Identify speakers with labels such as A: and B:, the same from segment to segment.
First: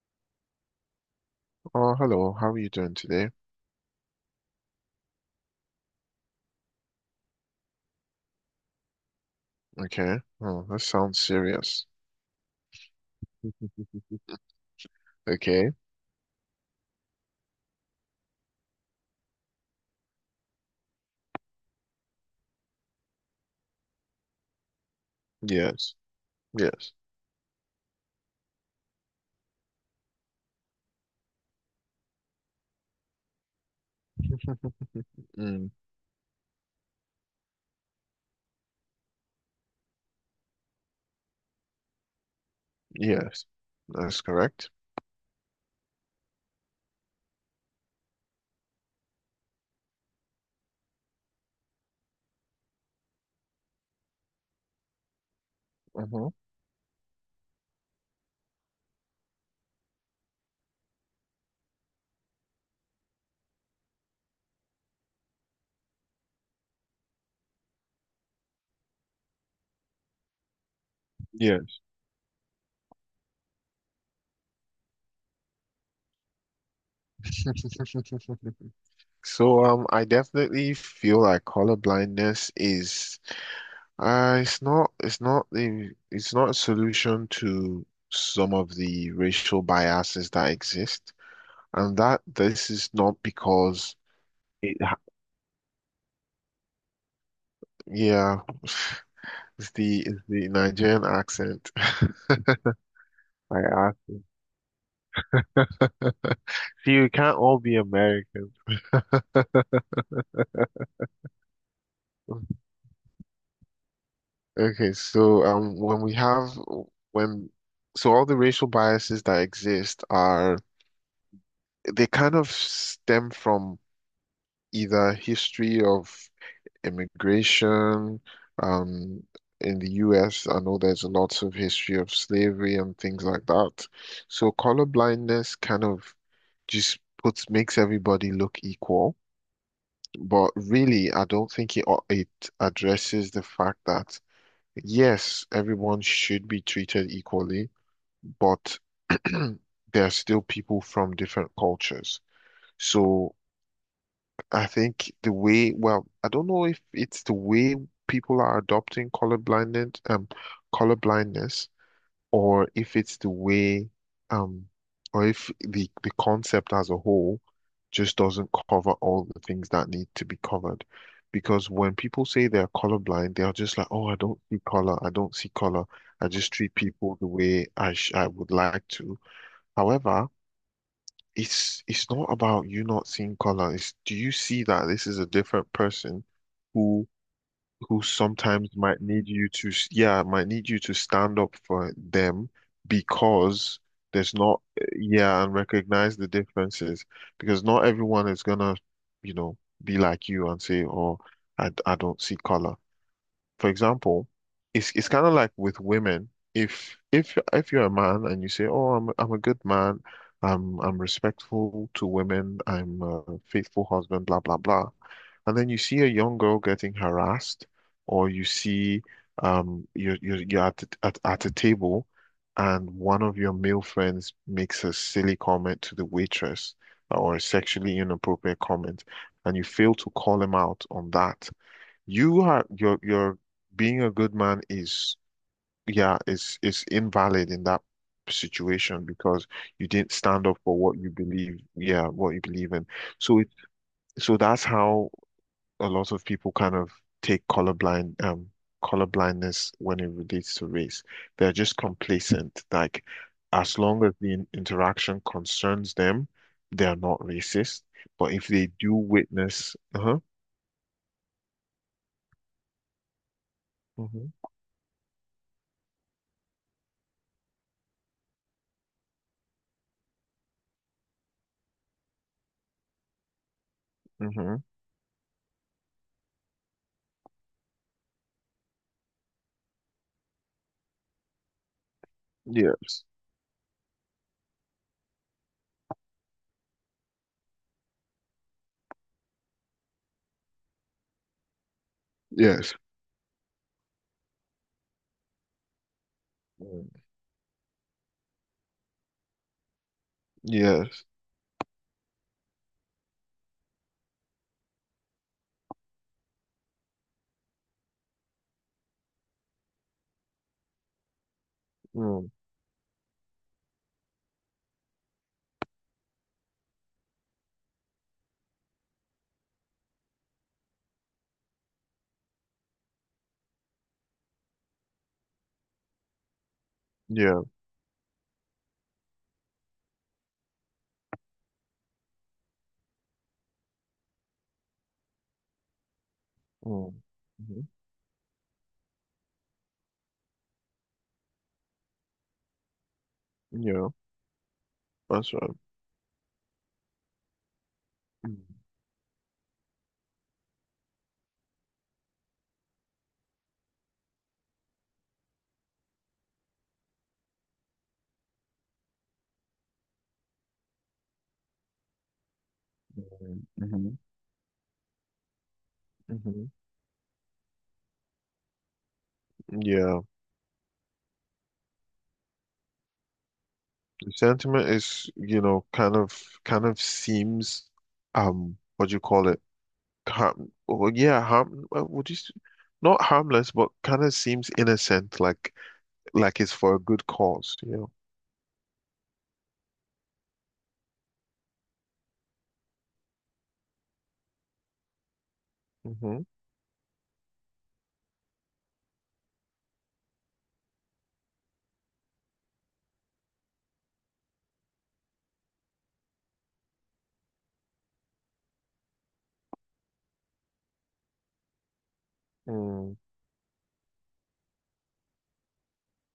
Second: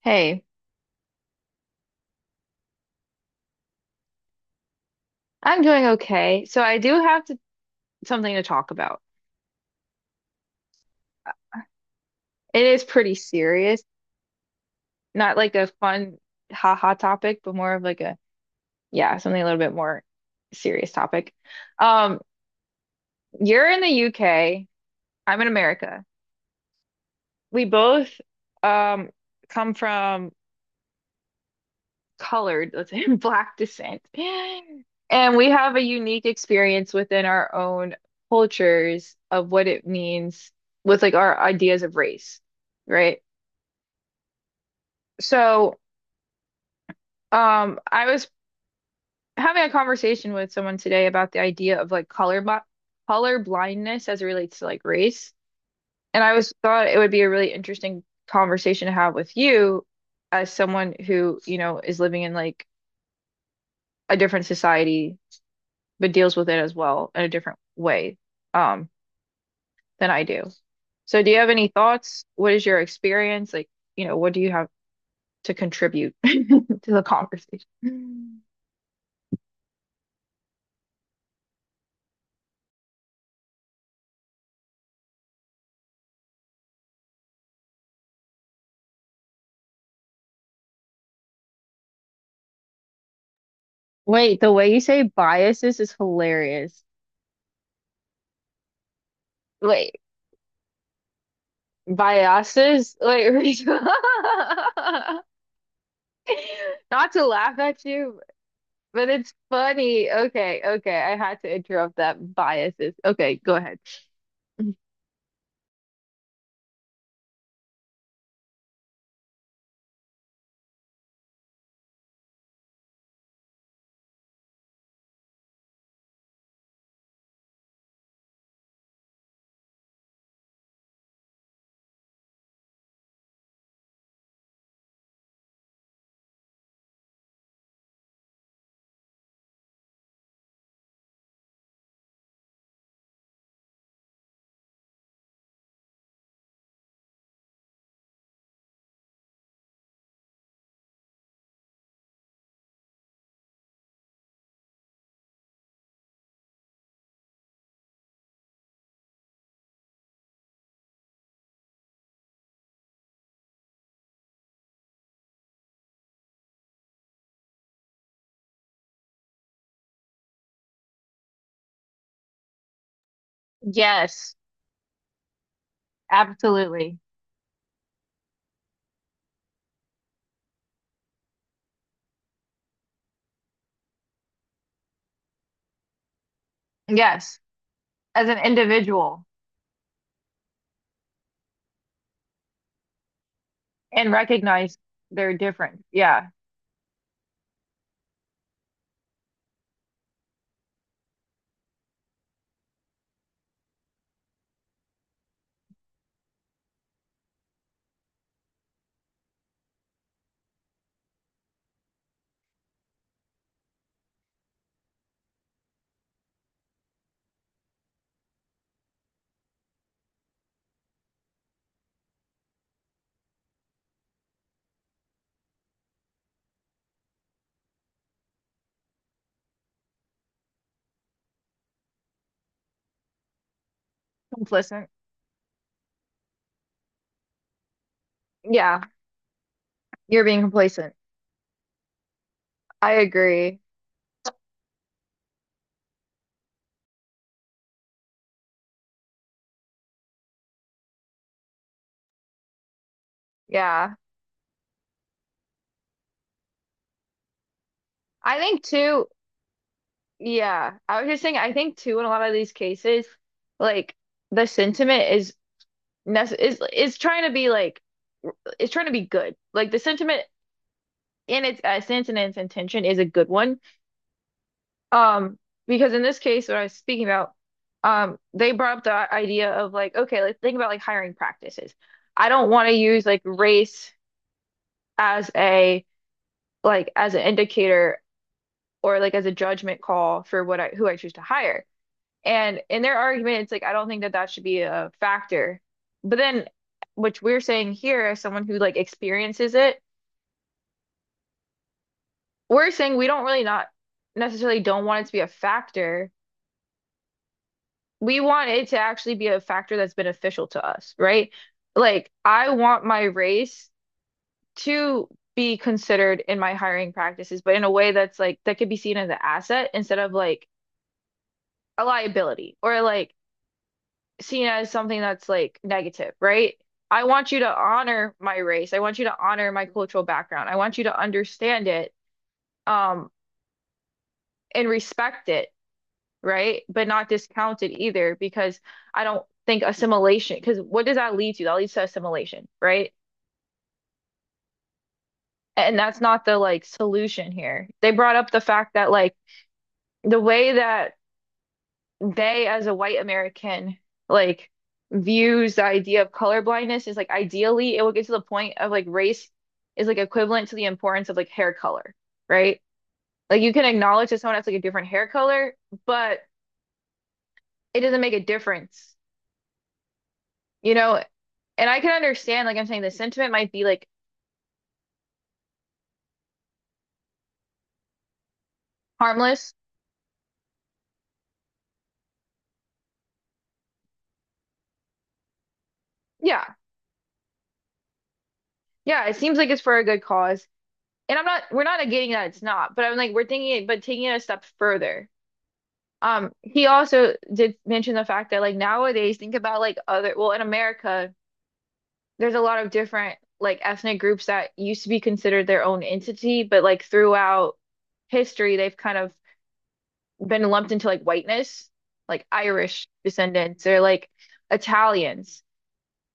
A: Hey,
B: Oh, hello. How are you doing today?
A: I'm doing okay. So I do have to, something to talk about.
B: Okay. Oh, that sounds serious.
A: It is pretty serious, not like a
B: Okay.
A: fun haha topic, but more of like a yeah, something a little bit more serious topic. Um, you're in the UK, I'm in
B: Yes.
A: America.
B: Yes.
A: We both um come from colored, let's say black descent. And we
B: Mm,
A: have a unique experience within our own cultures of what it means with like our ideas of race, right?
B: yes. That's correct.
A: So, I was having a conversation with someone today about the idea of like color blindness as it relates to like race, and
B: Hmm.
A: I was thought it would be a really interesting conversation to have with you as someone who, you know, is living in like a different society but deals with it as well in a different way, um, than I do. So, do you have any
B: Yes.
A: thoughts? What is your experience? Like, you know, what do you have to contribute to the conversation?
B: So, I definitely feel like color blindness is, it's not the, it's not a solution to some of the racial biases that exist, and that this is not because
A: Wait, the way
B: it,
A: you
B: ha-
A: say biases is hilarious.
B: yeah. It's
A: Wait,
B: the it's the Nigerian accent. I
A: biases? Wait, Rachel.
B: asked him. See, we
A: Not to
B: can't
A: laugh
B: all be
A: at you,
B: American.
A: but it's funny. Okay, okay, I had to interrupt that. Biases. Okay, go ahead.
B: Okay, so when we have when so all the racial biases that exist are they kind of stem from either history of immigration, um, in the US, I know there's lots of history of slavery and things like that. So colorblindness kind of just puts makes everybody look equal. But really, I don't think it addresses the fact that yes, everyone should be treated equally, but there are still people from different cultures. So I think the way, well, I don't know if it's the way people are adopting colorblindness, colorblindness, or if it's the way, um, or if the concept as a whole just doesn't cover all the things that need to be covered. Because when people say they're colorblind, they are just like, oh, I
A: Yes,
B: don't see color. I just treat
A: absolutely.
B: people the way I would like to. However, it's not about you not seeing color. It's do you see that this is a different person who
A: Yes,
B: who
A: as an
B: sometimes might
A: individual
B: need you to, yeah, might need you to stand up for them because
A: and
B: there's not,
A: recognize they're
B: yeah, and
A: different.
B: recognize
A: Yeah,
B: the differences, because not everyone is gonna, you know, be like you and say, oh, I don't see color. For example, it's kind of like with women. If you're a man and you say, "Oh, I'm a good man, I'm respectful to women, I'm a faithful husband," blah blah blah, and then you see a young girl getting harassed, or you see you're at a table, and one of your male friends makes a silly comment to the waitress or a sexually inappropriate comment, and you fail to call him out on that. You are your your being a good man
A: complacent.
B: is, yeah, is invalid in that
A: Yeah,
B: situation, because you didn't
A: you're being
B: stand up for
A: complacent.
B: what you believe, yeah, what you believe in.
A: I
B: So it
A: agree.
B: so that's how a lot of people kind of take colorblindness when it relates to race. They're just complacent. Like, as
A: Yeah,
B: long as the interaction concerns them, they're not racist. But
A: I
B: if
A: think
B: they do
A: too.
B: witness, uh-huh.
A: Yeah, I was just saying, I think too, in a lot of these cases, like
B: Hmm.
A: the sentiment is is trying to be like it's trying to be good. Like the sentiment in its essence and its intention is a good one.
B: Hmm.
A: Um, because in this case, what I was speaking about, they brought up the idea of like, okay, let's think about like hiring practices. I don't want to use
B: Yes.
A: like race as a like as an indicator or like as a judgment call for what I who I choose to hire. And
B: Yes.
A: in their argument, it's like, I don't think that that should be a factor. But then,
B: Mm.
A: which we're saying here, as someone who like experiences it,
B: Yes.
A: we're saying we don't really not necessarily don't want it to be a factor. We want it to actually be a factor that's beneficial to us, right? Like,
B: Mm.
A: I want my race to be considered in my hiring practices, but in a way that's like that could be seen as an asset instead of like a liability or like seen as something that's like negative, right? I want you
B: Yeah.
A: to honor my race. I want you to honor my cultural background. I want you to understand it, um, and respect it, right? But
B: Mm.
A: not
B: Hmm.
A: discount it either, because I don't think assimilation, because what does that lead to? That leads to assimilation, right?
B: Yeah. That's right.
A: And that's not the like solution here. They brought up the
B: Mm-hmm.
A: fact that like the way that they as a white American like views the idea of colorblindness is like ideally it will get to the point of like race is like equivalent to the importance of like hair color, right? Like you can acknowledge that someone has like a different hair color, but
B: Hmm.
A: it doesn't make a difference,
B: Yeah.
A: you know? And I can understand, like I'm saying, the sentiment might be like
B: The sentiment is, you know, kind of seems, what do you call it?
A: harmless.
B: Yeah, harm would you s- not harmless, but kind of seems innocent, like it's
A: Yeah.
B: for a good cause, you know.
A: Yeah. It seems like it's for a good cause. And I'm not, we're not negating that it's not, but I'm like, we're thinking it, but taking it a step further.
B: Mm-hmm.
A: He also did mention the fact that like nowadays, think about like other, well, in America, there's a lot of different like ethnic groups that used to be considered their own entity, but like throughout history, they've kind of been lumped into like whiteness, like Irish
B: Mm.
A: descendants or like Italians,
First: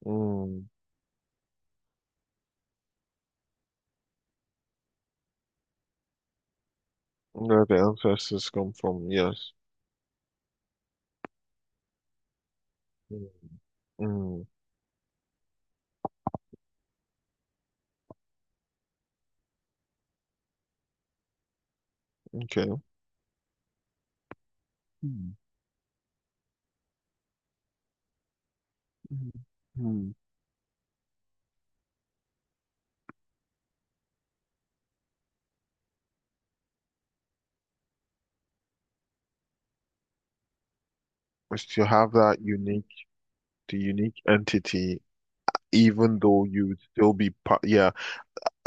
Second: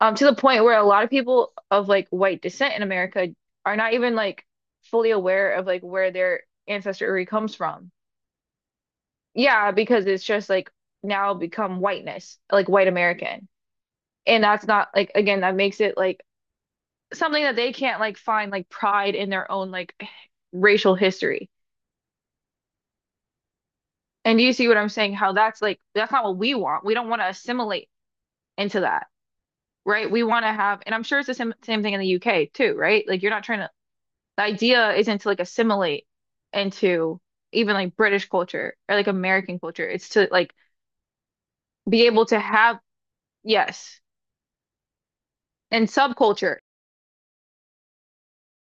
A: to the point
B: Mm.
A: where a lot of people of like white descent in America are not even like fully aware of like where their ancestry comes
B: Where the
A: from.
B: ancestors come from, yes.
A: Yeah, because it's just like now become whiteness, like white
B: Mm.
A: American. And
B: Mm.
A: that's not like again, that makes it like something that they can't like find like pride in their own like racial history.
B: Okay.
A: And do you see what I'm saying? How that's like that's not what we want. We don't want to assimilate into that,
B: Mhm.
A: right?
B: Hmm.
A: We want to have, and I'm sure it's the same same thing in the UK too, right? Like you're not trying to, the idea isn't to like assimilate into even like British culture or like American culture. It's to like
B: Is to
A: be
B: have
A: able to
B: that
A: have,
B: unique, the
A: yes,
B: unique entity,
A: and
B: even though
A: subculture
B: you would still be part. Yeah,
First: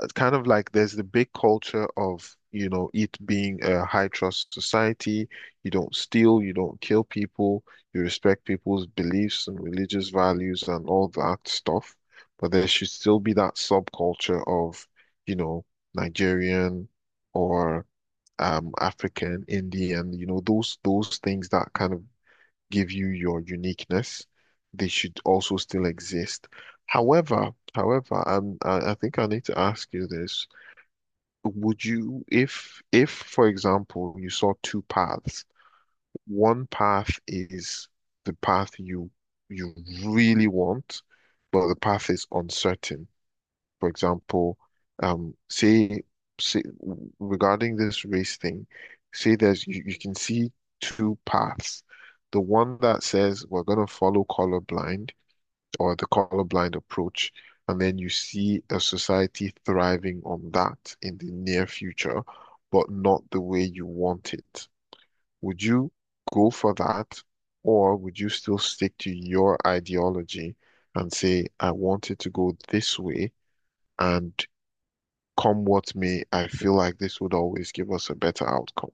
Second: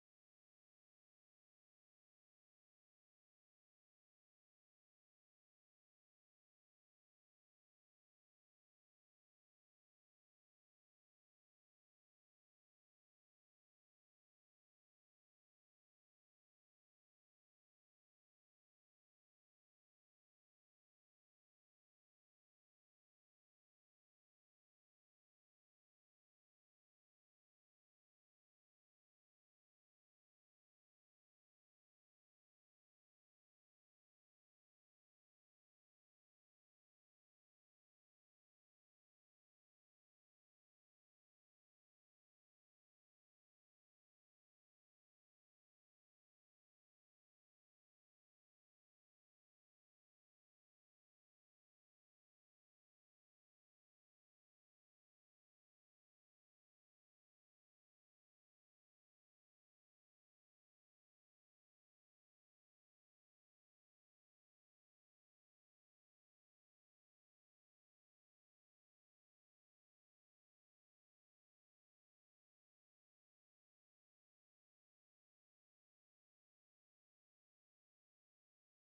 B: it's kind of like there's the big culture of, you know, it being a high trust society. You don't steal, you don't kill people, you respect people's beliefs and religious values and all that stuff. But there should still be that subculture of, you know, Nigerian or African, Indian, you know, those things that kind of give you your uniqueness. They should also still exist. However, I think I need to ask you this. Would you, if, for example, you saw two paths, one path is the path you really want, but the path is uncertain. For example, um, say, say regarding this race thing, say there's you, you can see two paths. The one that says we're going to follow colorblind approach, and then you see a society thriving on that in the near future, but not the way you want it. Would you go for that, or would you still stick to your ideology and say, I want it to go this way? And come what may, I feel like this would always give us a better outcome.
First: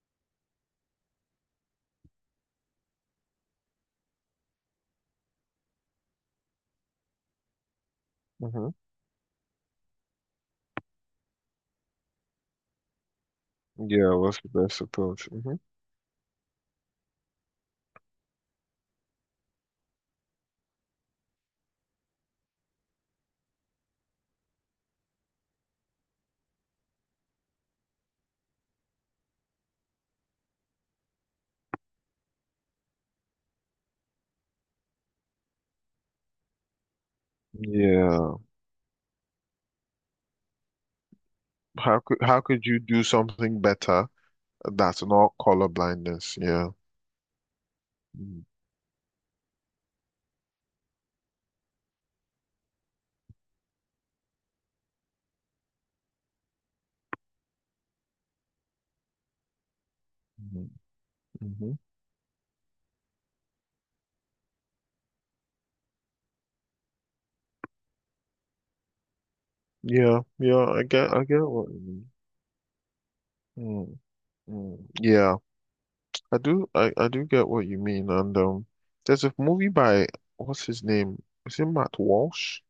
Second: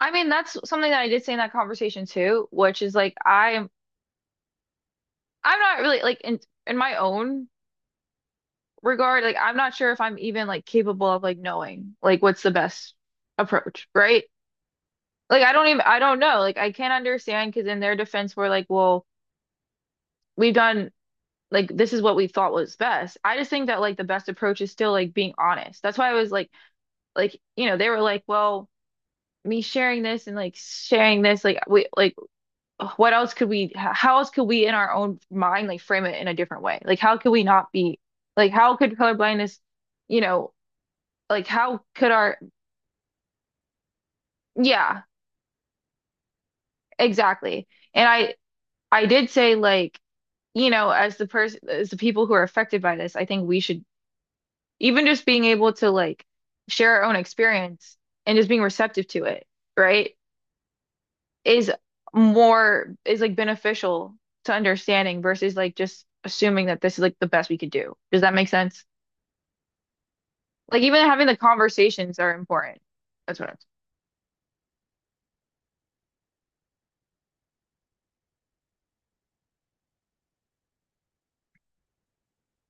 A: I mean, that's something that I did say in that conversation too, which is like I'm not really like in my own
B: Hmm.
A: regard, like I'm not sure if I'm even like capable of like knowing like what's the best approach,
B: Yeah,
A: right?
B: what's the best approach?
A: Like I
B: Hmm.
A: don't even I don't know. Like I can't understand because in their defense we're like, well, we've done like this is what we thought was best. I just think that like the best approach is still like being honest. That's why I was like you know, they were like, well, me sharing this and like sharing this like we like what else could we how else could we in our own mind like frame it in a different way like how could we not be
B: Yeah.
A: like how could colorblindness you know like how
B: How
A: could
B: could,
A: our
B: how could you do something better
A: yeah
B: that's not color blindness? Yeah.
A: exactly and I
B: Mm.
A: I did say like you know as the person as the people who are affected by this I think we should even just being able to like share our own experience and just being receptive to it right
B: Mm,
A: is
B: mhm.
A: more is like beneficial to understanding versus like just assuming that this is like the best we could do does that make sense
B: Yeah, yeah,
A: Like even
B: I
A: having the
B: get what you mean.
A: conversations are important. That's what I'm
B: Mm, mm. Yeah, I do, I do get what you mean. And there's a movie by what's his name? Is it Matt Walsh?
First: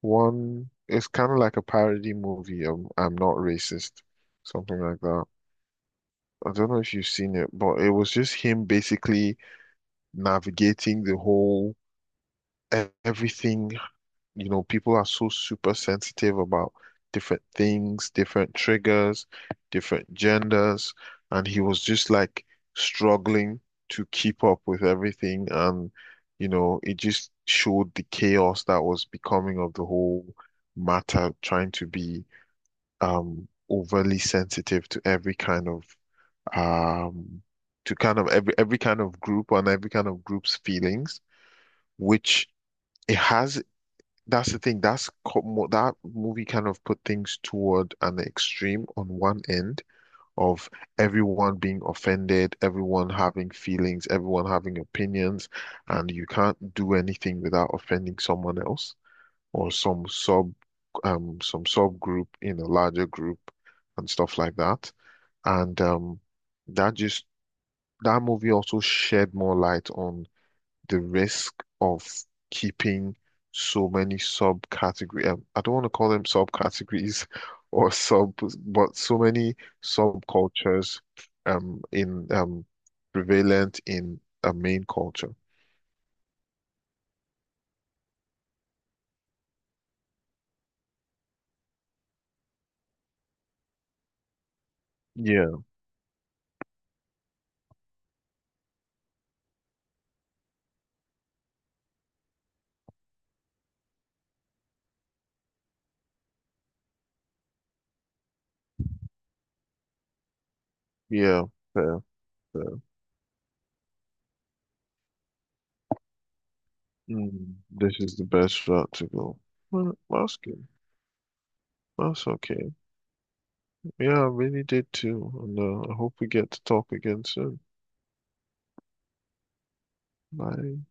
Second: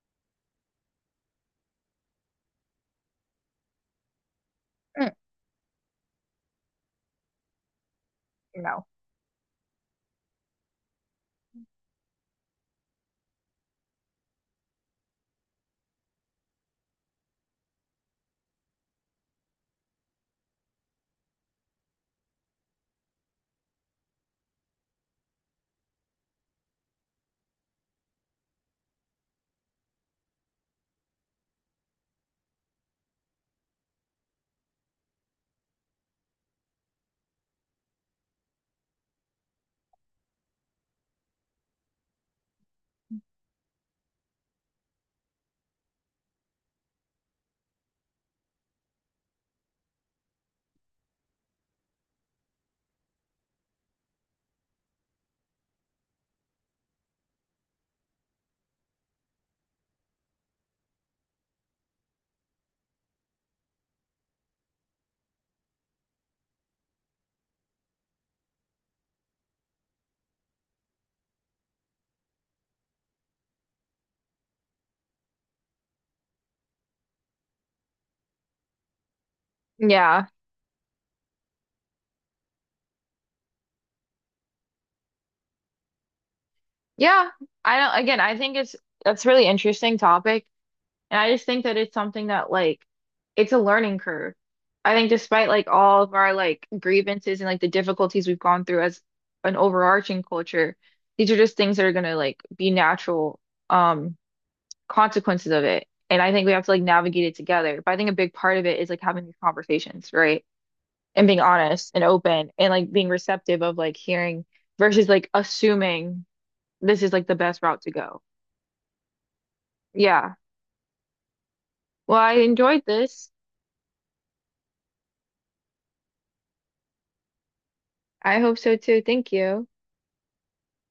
B: One, it's kind of like a parody movie of I'm Not Racist, something like
A: Mm,
B: that. I don't know if you've seen it, but it was just him
A: No.
B: basically navigating the whole everything. You know, people are so super sensitive about different things, different triggers, different genders, and he was just like struggling to keep up with everything. And, you know, it just showed the chaos that was becoming of the whole matter, trying to be overly sensitive to every kind of um every kind of group and every kind of group's feelings, which it has. That's the thing. That movie kind of put things toward an extreme on one end of everyone being offended, everyone having feelings, everyone having opinions, and you can't do anything without offending someone else or some subgroup in a larger group and stuff like that. And that just that movie also shed more light on the risk of keeping so many subcategory I don't want to call them subcategories or sub but so many
A: Yeah.
B: subcultures in prevalent in a main culture.
A: Yeah. I don't, again, I think it's that's a really interesting topic. And I just think that it's something that like it's a learning curve. I think despite
B: Yeah,
A: like all of our like grievances and like the difficulties we've gone through as an overarching culture, these are just things that are gonna like be natural um consequences of it. And I think we have to like navigate it together. But I think a big part of it is like having these conversations, right? And being
B: yeah,
A: honest
B: fair.
A: and open and
B: Fair.
A: like being receptive of like hearing versus like assuming this is like the
B: Mm,
A: best route to
B: this is
A: go.
B: the best route to go. Well,
A: Yeah.
B: that's good.
A: Well,
B: That's
A: I
B: okay.
A: enjoyed this.
B: Yeah, I really did too. And I hope we get to talk again soon.
A: I hope so too. Thank you.
B: Bye.